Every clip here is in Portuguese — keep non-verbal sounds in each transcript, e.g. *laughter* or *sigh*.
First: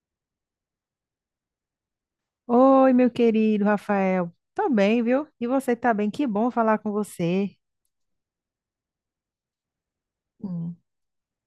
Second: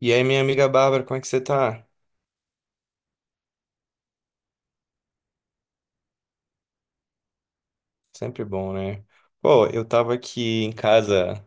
E aí, minha amiga Bárbara, como é que você tá? Oi, meu querido Rafael. Tô bem, viu? E você tá bem? Que bom falar com você. Sempre bom, né? Pô, eu tava aqui em Hum, casa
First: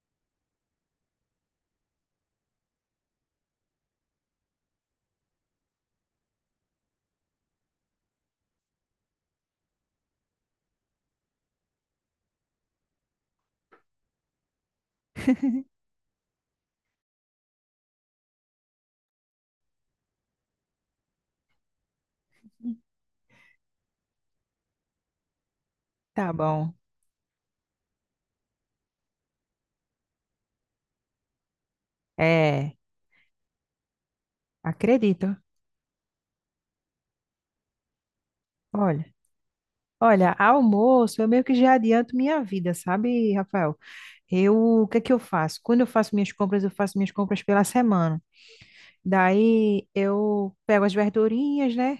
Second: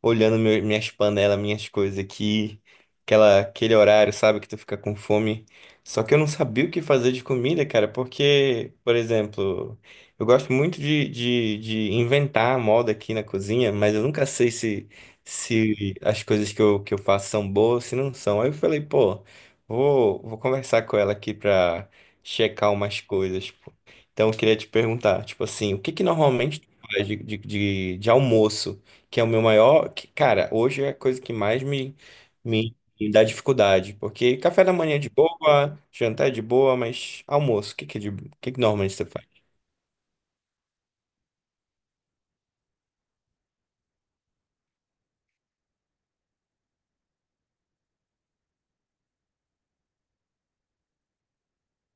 olhando minhas panelas, minhas coisas aqui, aquele horário, sabe, que tu fica com fome. Só que eu não sabia o que fazer de comida, cara, porque, por exemplo, eu gosto muito de inventar a moda aqui na cozinha, mas eu nunca sei se as coisas que que eu faço são boas, se não são. Aí eu falei, pô, vou conversar com ela aqui pra checar umas coisas, pô. Então eu queria te perguntar, tipo assim, o que que tá normalmente bom. tu faz de, de almoço? Que é o meu maior, que, cara, hoje é a coisa que mais É, me dá dificuldade, porque café da manhã é de acredito. boa, jantar é de boa, mas almoço, o que que é de, o que que normalmente Olha, você faz? olha, almoço, eu meio que já adianto minha vida, sabe, Rafael? Eu, o que é que eu faço? Quando eu faço minhas compras, eu faço minhas compras pela semana. Daí eu pego as verdurinhas, né?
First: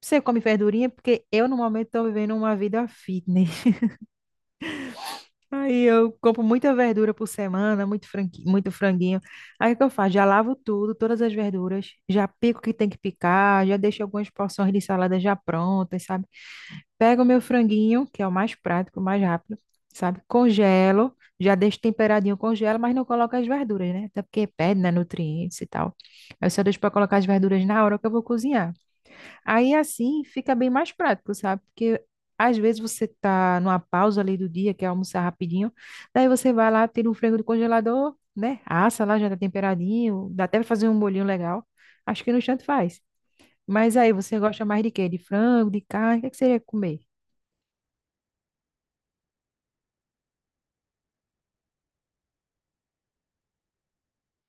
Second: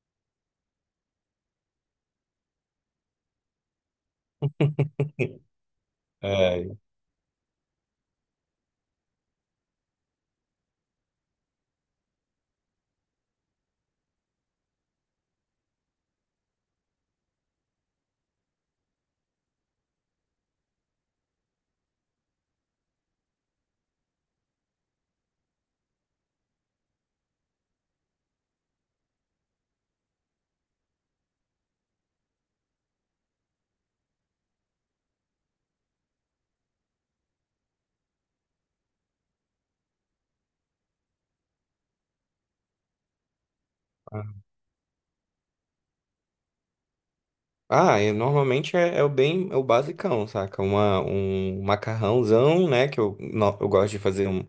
Você come verdurinha porque eu normalmente tô vivendo uma vida fitness. Aí eu compro É, muita verdura por semana, muito franguinho. Aí o que eu faço? Já lavo tudo, todas as verduras, já pico o que tem que picar, já deixo algumas porções de salada já prontas, sabe? Pego o meu franguinho, que é o mais prático, o mais rápido, sabe? Congelo, já deixo temperadinho, congelo, mas não coloco as verduras, né? Até porque perde, né, nutrientes e tal. Aí eu só deixo para colocar as verduras na hora que eu vou cozinhar. Aí assim fica bem mais prático, sabe? Porque às vezes você tá numa pausa ali do dia, quer almoçar rapidinho, daí você vai lá, tira um frango do congelador, né? Assa lá, já tá temperadinho, dá até pra fazer um bolinho legal. Acho que no instante faz. Mas aí você gosta mais de quê? De frango, de carne? O que é que você ia comer? ah, eu normalmente é o bem, é o basicão, saca? Um macarrãozão, né? Que eu, eu gosto de fazer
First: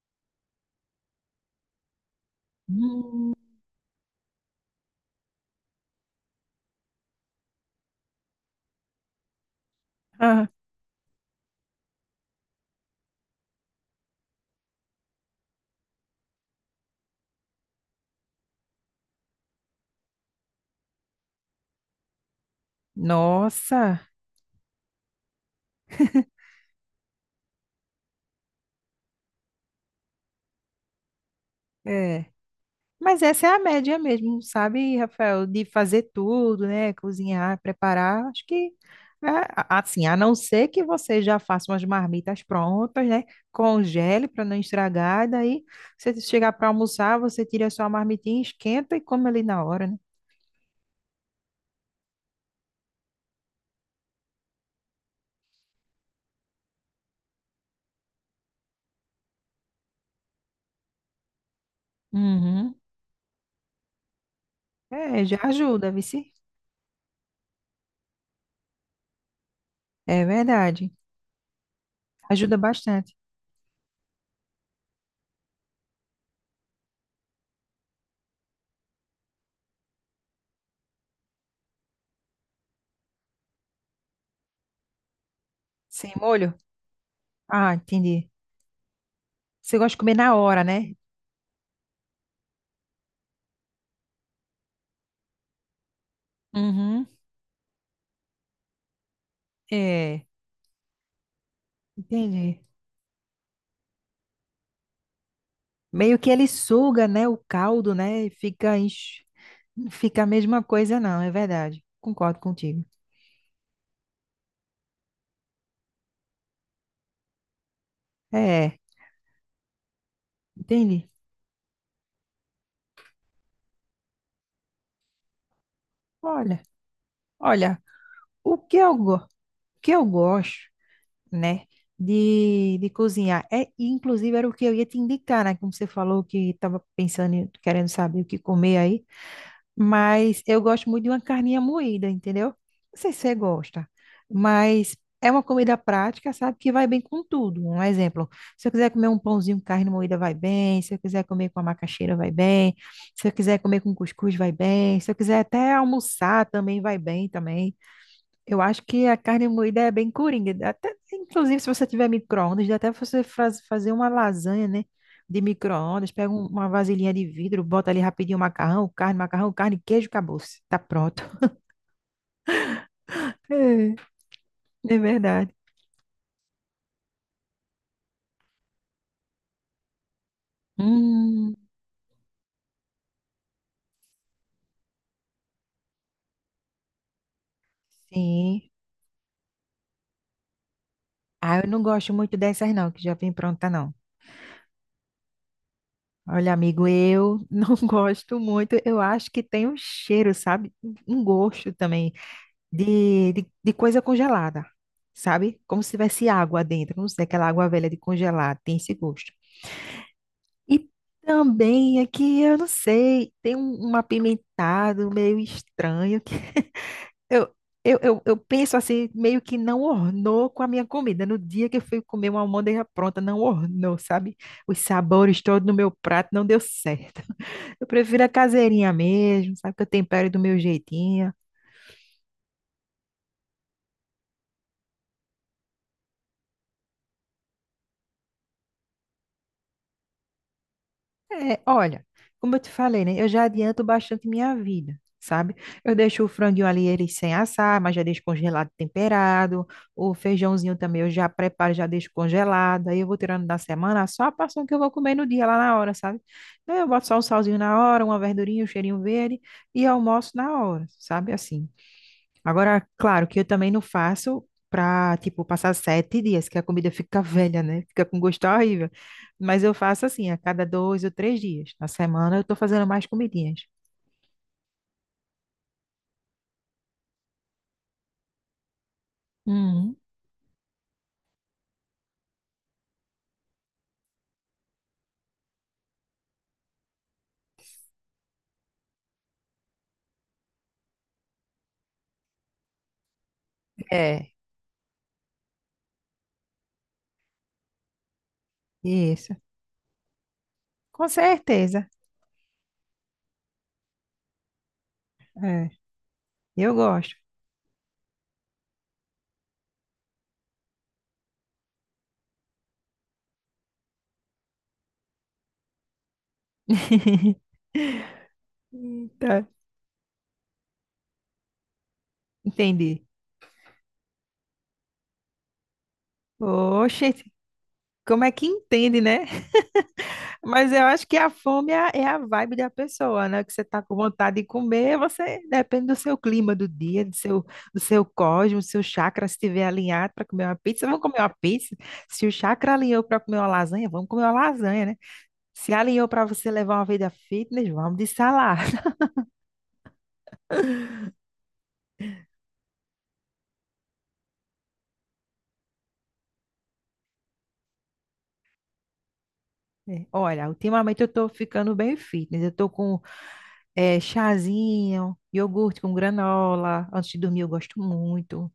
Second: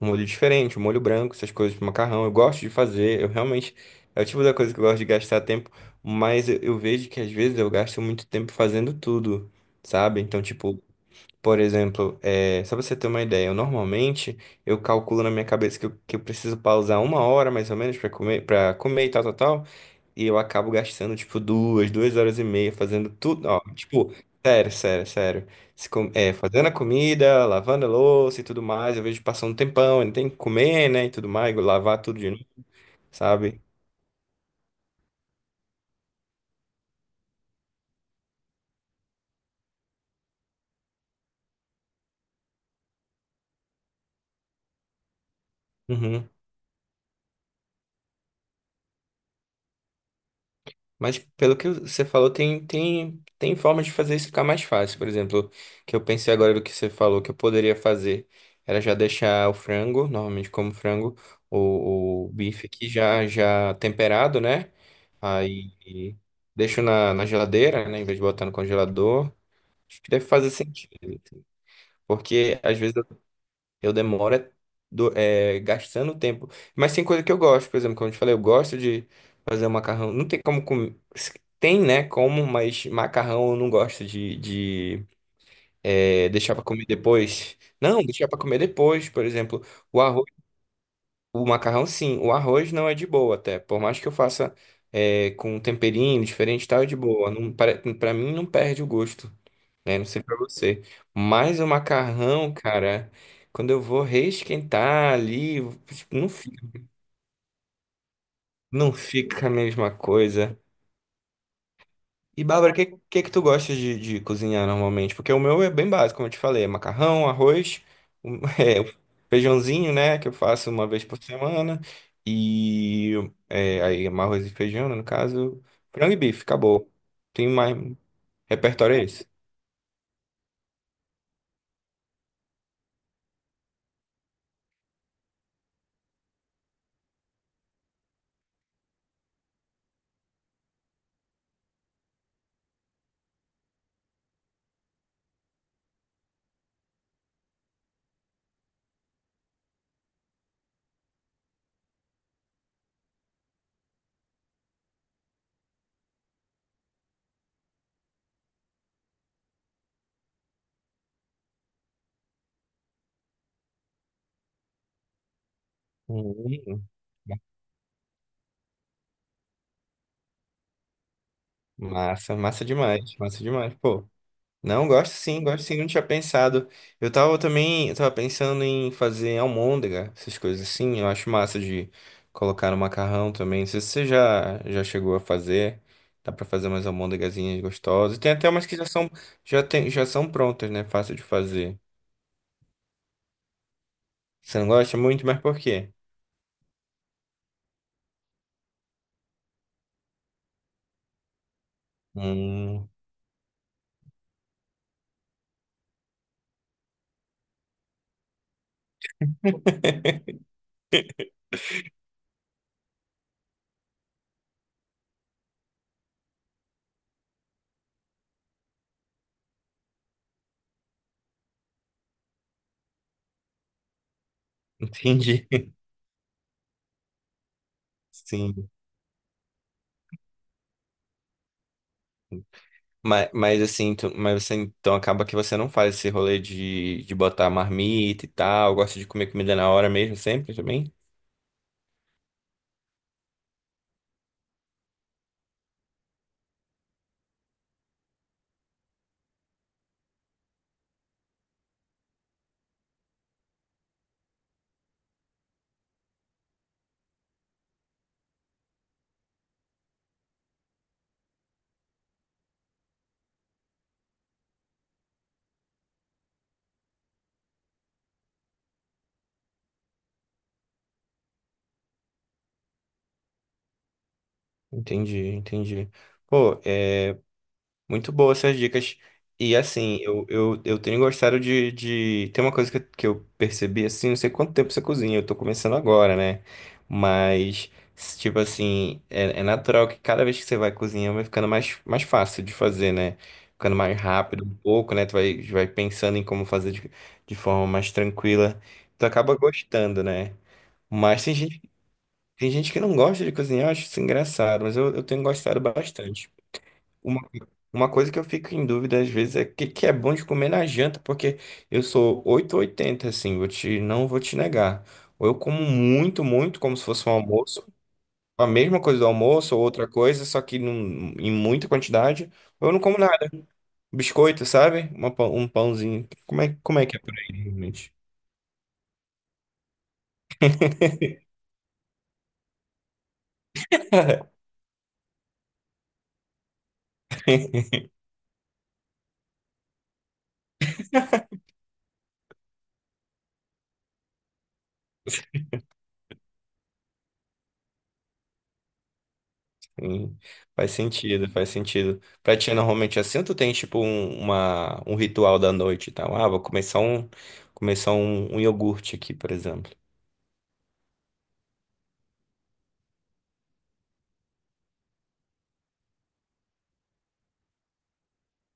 um molho diferente, um molho branco, essas coisas pro macarrão. Eu gosto de fazer, eu Hum. realmente, é o tipo da coisa que eu gosto de gastar tempo, mas eu vejo que às vezes eu gasto muito tempo fazendo tudo, sabe? Então, Ah, tipo, por exemplo, é, só pra você ter uma ideia, eu normalmente eu calculo na minha cabeça que que eu preciso pausar uma hora mais ou menos pra comer, para comer e tal, tal, tal, e eu acabo gastando tipo duas horas e meia fazendo tudo, ó, nossa! tipo, sério, Se com- é, fazendo a comida, lavando a louça e tudo mais, eu vejo passando um tempão, ainda tem que comer, né, e tudo mais, lavar tudo É. de novo, Mas essa é a sabe? média mesmo, sabe, Rafael? De fazer tudo, né? Cozinhar, preparar. Acho que, assim, a não ser que você já faça umas marmitas prontas, né? Congele para não estragar, e daí você Uhum. chegar para almoçar, você tira a sua marmitinha, esquenta e come ali na hora, né? Mas pelo que você falou, tem, tem formas de fazer isso ficar mais fácil. Por exemplo, que eu pensei agora do que você falou que eu poderia fazer era já deixar o frango, normalmente como frango, o bife Uhum. aqui já, já temperado, né? É, já ajuda, Aí vice. deixo na, na geladeira, né? Em vez de botar no congelador. Acho que É deve fazer sentido, verdade. assim. Ajuda Porque às vezes bastante. eu demoro é gastando tempo. Mas tem coisa que eu gosto, por exemplo, como eu te falei, eu gosto de fazer um macarrão. Não tem como comer. Tem, né? Como, mas macarrão eu não gosto Sem é, deixar molho? pra comer depois. Ah, Não, deixar entendi. pra comer depois, por exemplo. Você gosta de O comer arroz, na hora, né? o macarrão, sim. O arroz não é de boa até. Por mais que eu faça é, com um temperinho diferente, e tal, é de Uhum. boa. Não, para, pra mim não perde o gosto, né? Não sei É, pra você. Mas o macarrão, entendi. cara, quando eu vou reesquentar ali, tipo, Meio não que ele fica, suga, né, o caldo, né, e fica, não fica a mesma não fica a coisa. mesma coisa, não, é verdade. Concordo E Bárbara, o contigo. que, que tu gosta de cozinhar normalmente? Porque o meu é bem básico, como eu te falei, é macarrão, arroz, *laughs* É, é, o feijãozinho, né, que eu faço uma vez entendi. por semana, e é, aí é arroz e feijão, né, no caso, frango e bife, Olha, acabou. Tem mais olha, repertório é o esse? que eu gosto, né, de cozinhar, é, inclusive era o que eu ia te indicar, né, como você falou que estava pensando, em- querendo saber o que comer aí. Mas eu gosto muito de uma carninha moída, entendeu? Não sei se você gosta, mas é uma comida prática, sabe? Que vai bem com tudo. Um exemplo, se eu quiser comer um pãozinho com carne moída, vai bem. Se eu quiser comer com a macaxeira, vai bem. Se eu quiser comer com cuscuz, vai bem. Se eu quiser até almoçar, também vai bem também. Eu acho que a carne moída é bem coringa. Até, inclusive, se você tiver micro-ondas, dá até você fazer uma lasanha, né? De micro-ondas, pega uma Hum. vasilhinha de vidro, bota ali rapidinho macarrão, carne, queijo, acabou-se. Tá pronto. Massa, massa *laughs* demais, pô. Não, É, é verdade. gosto sim, não tinha pensado. Eu tava também, eu tava pensando em fazer almôndega, essas coisas assim. Eu acho Hum, massa de colocar no macarrão também. Não sei se você já chegou a fazer. Dá pra fazer umas almôndegazinhas gostosas. Tem até sim. umas que já são, já tem, já são prontas, né? Fácil de Ah, eu fazer. não gosto muito dessas, não, que já vem pronta, não. Você não gosta muito, mas por quê? Olha, amigo, eu *laughs* não gosto muito. Eu acho que tem um cheiro, sabe? Um gosto também, Hum, de coisa congelada, sabe? Como se tivesse água dentro, não sei, aquela água velha de congelar, tem esse gosto. *laughs* E também aqui, eu não sei, tem um apimentado meio estranho que *laughs* eu, eu penso assim, meio que não ornou com a minha comida. No dia que eu fui comer uma almôndega pronta, não ornou, sabe? Os sabores entendi. todos no *laughs* meu prato não deu certo. *laughs* Eu prefiro a Sim. caseirinha mesmo, sabe? Que eu tempero do meu jeitinho. Mas assim, mas você então acaba que você não faz esse rolê de botar marmita e tal, gosta de comer comida na hora mesmo, sempre também? É, olha, como eu te falei, né? Eu já adianto bastante minha vida, sabe? Eu deixo o franguinho ali ele sem assar, mas já deixo congelado, temperado. O feijãozinho também eu já preparo, já deixo congelado. Aí eu vou tirando da semana só a porção que eu vou comer no dia lá na hora, sabe? Aí eu boto só um salzinho na hora, uma verdurinha, um cheirinho verde e almoço na hora, sabe? Assim. Agora, claro que eu também não faço pra, tipo, passar 7 dias, que a comida fica *laughs* velha, né? Fica com gosto horrível. Mas eu faço assim, a cada 2 ou 3 dias. Na semana eu tô fazendo mais comidinhas. Entendi, entendi. Pô, é, muito boa essas dicas. E Hum. assim, eu tenho gostado de, de. Tem uma coisa que, que eu percebi assim, não sei quanto tempo você cozinha, eu tô começando agora, né? Mas, tipo assim, é, é natural que cada vez que você vai cozinhando vai ficando mais, mais fácil de fazer, né? Ficando mais É, rápido um pouco, né? Tu vai, vai pensando em como fazer de forma mais tranquila. Tu acaba isso. gostando, né? Com Mas certeza. tem gente que não gosta de cozinhar, eu acho isso engraçado, mas eu tenho gostado É, bastante. eu gosto. Uma, uma coisa que eu fico em dúvida às vezes é o que, que é bom de comer na janta, porque eu sou oito ou oitenta assim, vou te, não vou te negar. Ou eu como muito, como se fosse um almoço, a mesma coisa do Eita, almoço, ou outra coisa, só que em muita quantidade, ou eu não como entendi. nada. Biscoito, sabe? Um pãozinho. Como é que é por Oxe, aí, realmente? como é que entende, né? Mas eu acho que a fome é a vibe da pessoa, né? Que você tá com *laughs* vontade de comer, você depende do seu clima do dia, do seu cosmos, do seu chakra, se estiver alinhado para comer uma pizza, vamos comer uma pizza. Se o chakra alinhou para comer uma lasanha, vamos comer uma lasanha, né? Se alinhou para você levar uma vida fitness, vamos de salada. *laughs* Sim, faz sentido, faz sentido. Pra ti, normalmente é assim, ou tu tem tipo um ritual da noite e tal? Ah, vou começar começar um, um iogurte aqui, por exemplo. É, olha, ultimamente eu tô ficando bem fitness. Eu tô com chazinho, iogurte com granola. Antes de dormir eu gosto muito.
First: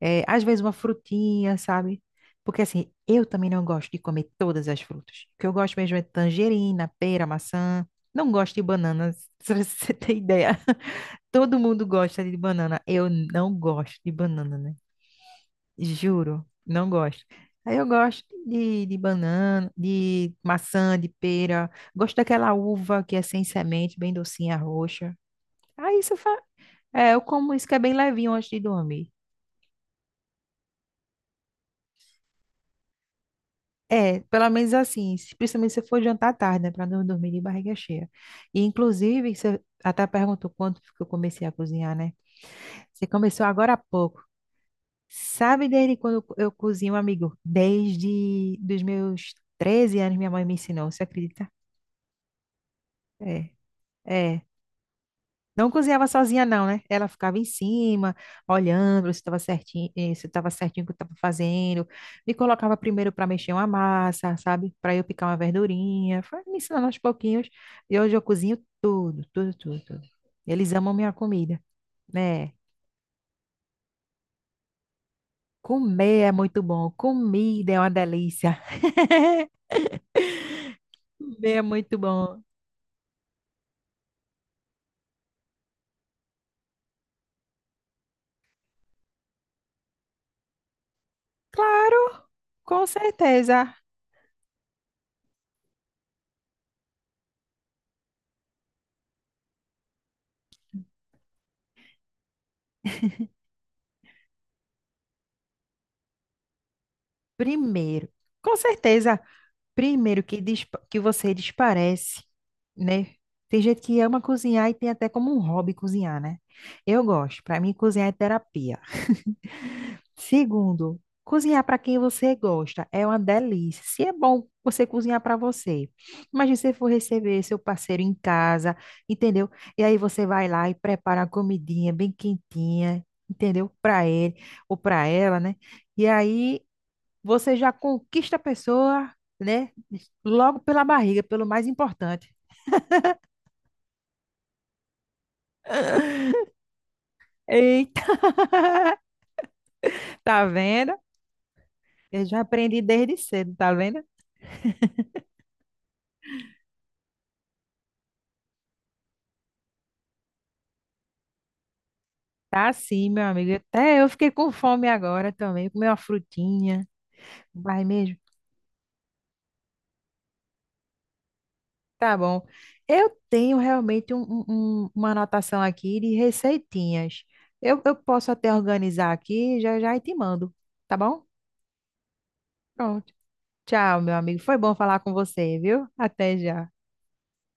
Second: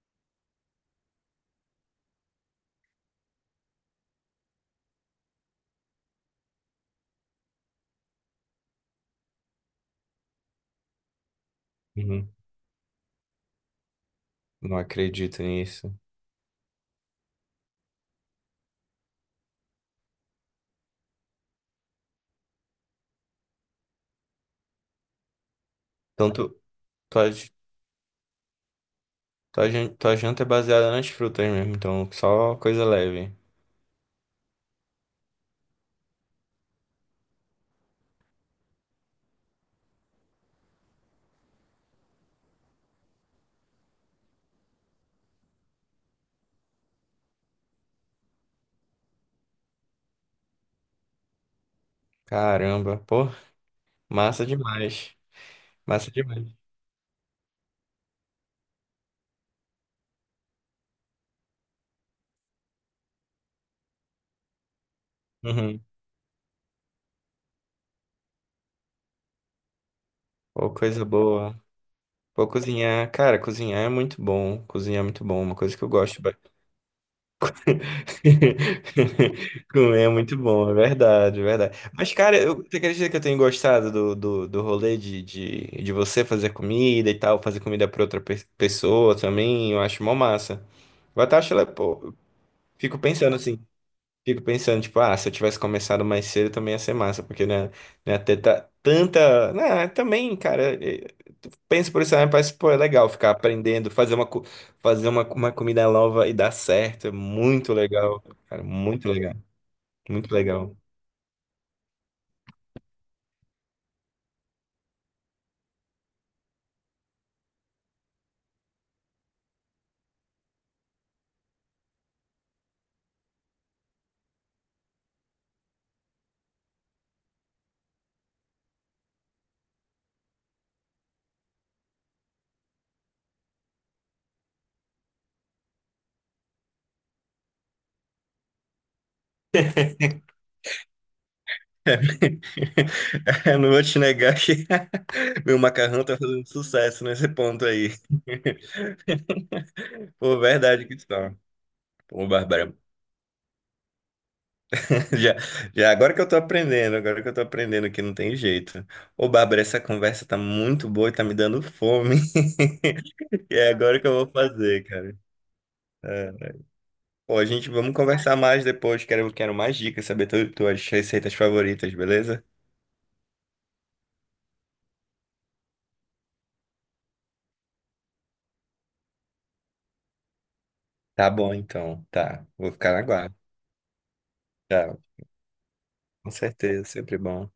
É, às vezes uma frutinha, sabe? Porque assim, eu também não gosto de comer todas as frutas. O que eu gosto mesmo é tangerina, pera, maçã. Não gosto de banana, *laughs* se você tem ideia. *laughs* Todo mundo gosta Uhum. de banana. Eu não gosto de banana, né? Não acredito nisso. Juro, não gosto. Aí eu gosto de banana, de maçã, de pera. Gosto daquela uva que é sem semente, bem docinha, roxa. Aí isso fa... Então, tu, é, eu tua, j- como isso que é bem levinho antes de dormir. Tua janta é baseada nas frutas mesmo, então só coisa leve. É, pelo menos assim, principalmente se for jantar tarde, né, para não dormir de barriga cheia. E inclusive, você até perguntou quanto que eu comecei a cozinhar, né? Você começou agora há pouco. Sabe desde quando eu cozinho, amigo? Desde dos meus 13 anos minha mãe me ensinou, você acredita? Caramba, pô, É. É, massa demais. não cozinhava Massa sozinha, demais. não, né? Ela ficava em cima, olhando se estava certinho, se estava certinho o que eu estava fazendo. Me colocava primeiro para mexer uma massa, sabe? Para eu picar uma Uhum. verdurinha. Foi me ensinando aos pouquinhos. E hoje eu cozinho tudo, tudo, tudo, tudo. Eles Pô, amam coisa minha comida, boa. Pô, né? cozinhar, cara, cozinhar é muito bom. Cozinhar é muito bom, uma coisa que eu gosto. Comer é muito bom. *laughs* Comida é uma delícia. Comer é muito bom, é *laughs* verdade, é Comer é verdade. muito Mas, cara, bom. eu, você acredita que eu tenho gostado do rolê de você fazer comida e tal, fazer comida pra outra pessoa também? Eu acho mó massa. Eu até acho, pô, eu Claro, com fico pensando assim, certeza. fico pensando, tipo, ah, se eu tivesse começado mais cedo também ia ser massa, porque, né, né, ter tanta. Né, também, cara penso por isso, né? Parece, pô, é legal ficar aprendendo, fazer fazer uma comida nova e dar certo. É muito Primeiro, legal, com cara. Certeza, primeiro Muito que, legal. Que você desparece, né? Tem gente que ama cozinhar e tem até como um hobby cozinhar, né? Eu gosto, para mim cozinhar é terapia. Segundo, cozinhar para quem você gosta é uma delícia. Se é bom você cozinhar para você, imagina se você for receber seu parceiro em casa, entendeu? E aí você vai lá e prepara uma comidinha bem quentinha, entendeu? Para ele ou para ela, né? E aí você já conquista a pessoa, né? Logo pela barriga, pelo mais importante. *laughs* Eu não vou te negar que *laughs* meu macarrão tá fazendo sucesso nesse ponto aí. Eita! *laughs* *laughs* Pô, Tá verdade que vendo? está. Eu Pô, já Bárbara. aprendi desde cedo, tá vendo? *laughs* Já, já agora que eu tô aprendendo, agora que eu tô aprendendo que não tem jeito. Ô, Bárbara, essa conversa tá muito boa e tá me dando fome. *laughs* Tá assim, meu amigo. E é Até agora que eu eu vou fiquei com fazer, fome cara. agora também. Comer uma É. frutinha. Pô, a gente Vai vamos mesmo? conversar mais depois. Quero, quero mais dicas, saber tu, tuas receitas favoritas, Tá beleza? bom. Eu tenho realmente uma anotação aqui de receitinhas. Eu posso até organizar aqui, já já e te mando. Tá bom? Tá bom, então. Tá. Vou ficar na Pronto. guarda. Tchau, meu amigo. Foi bom Tá. falar com você, viu? Com Até já. certeza, sempre bom.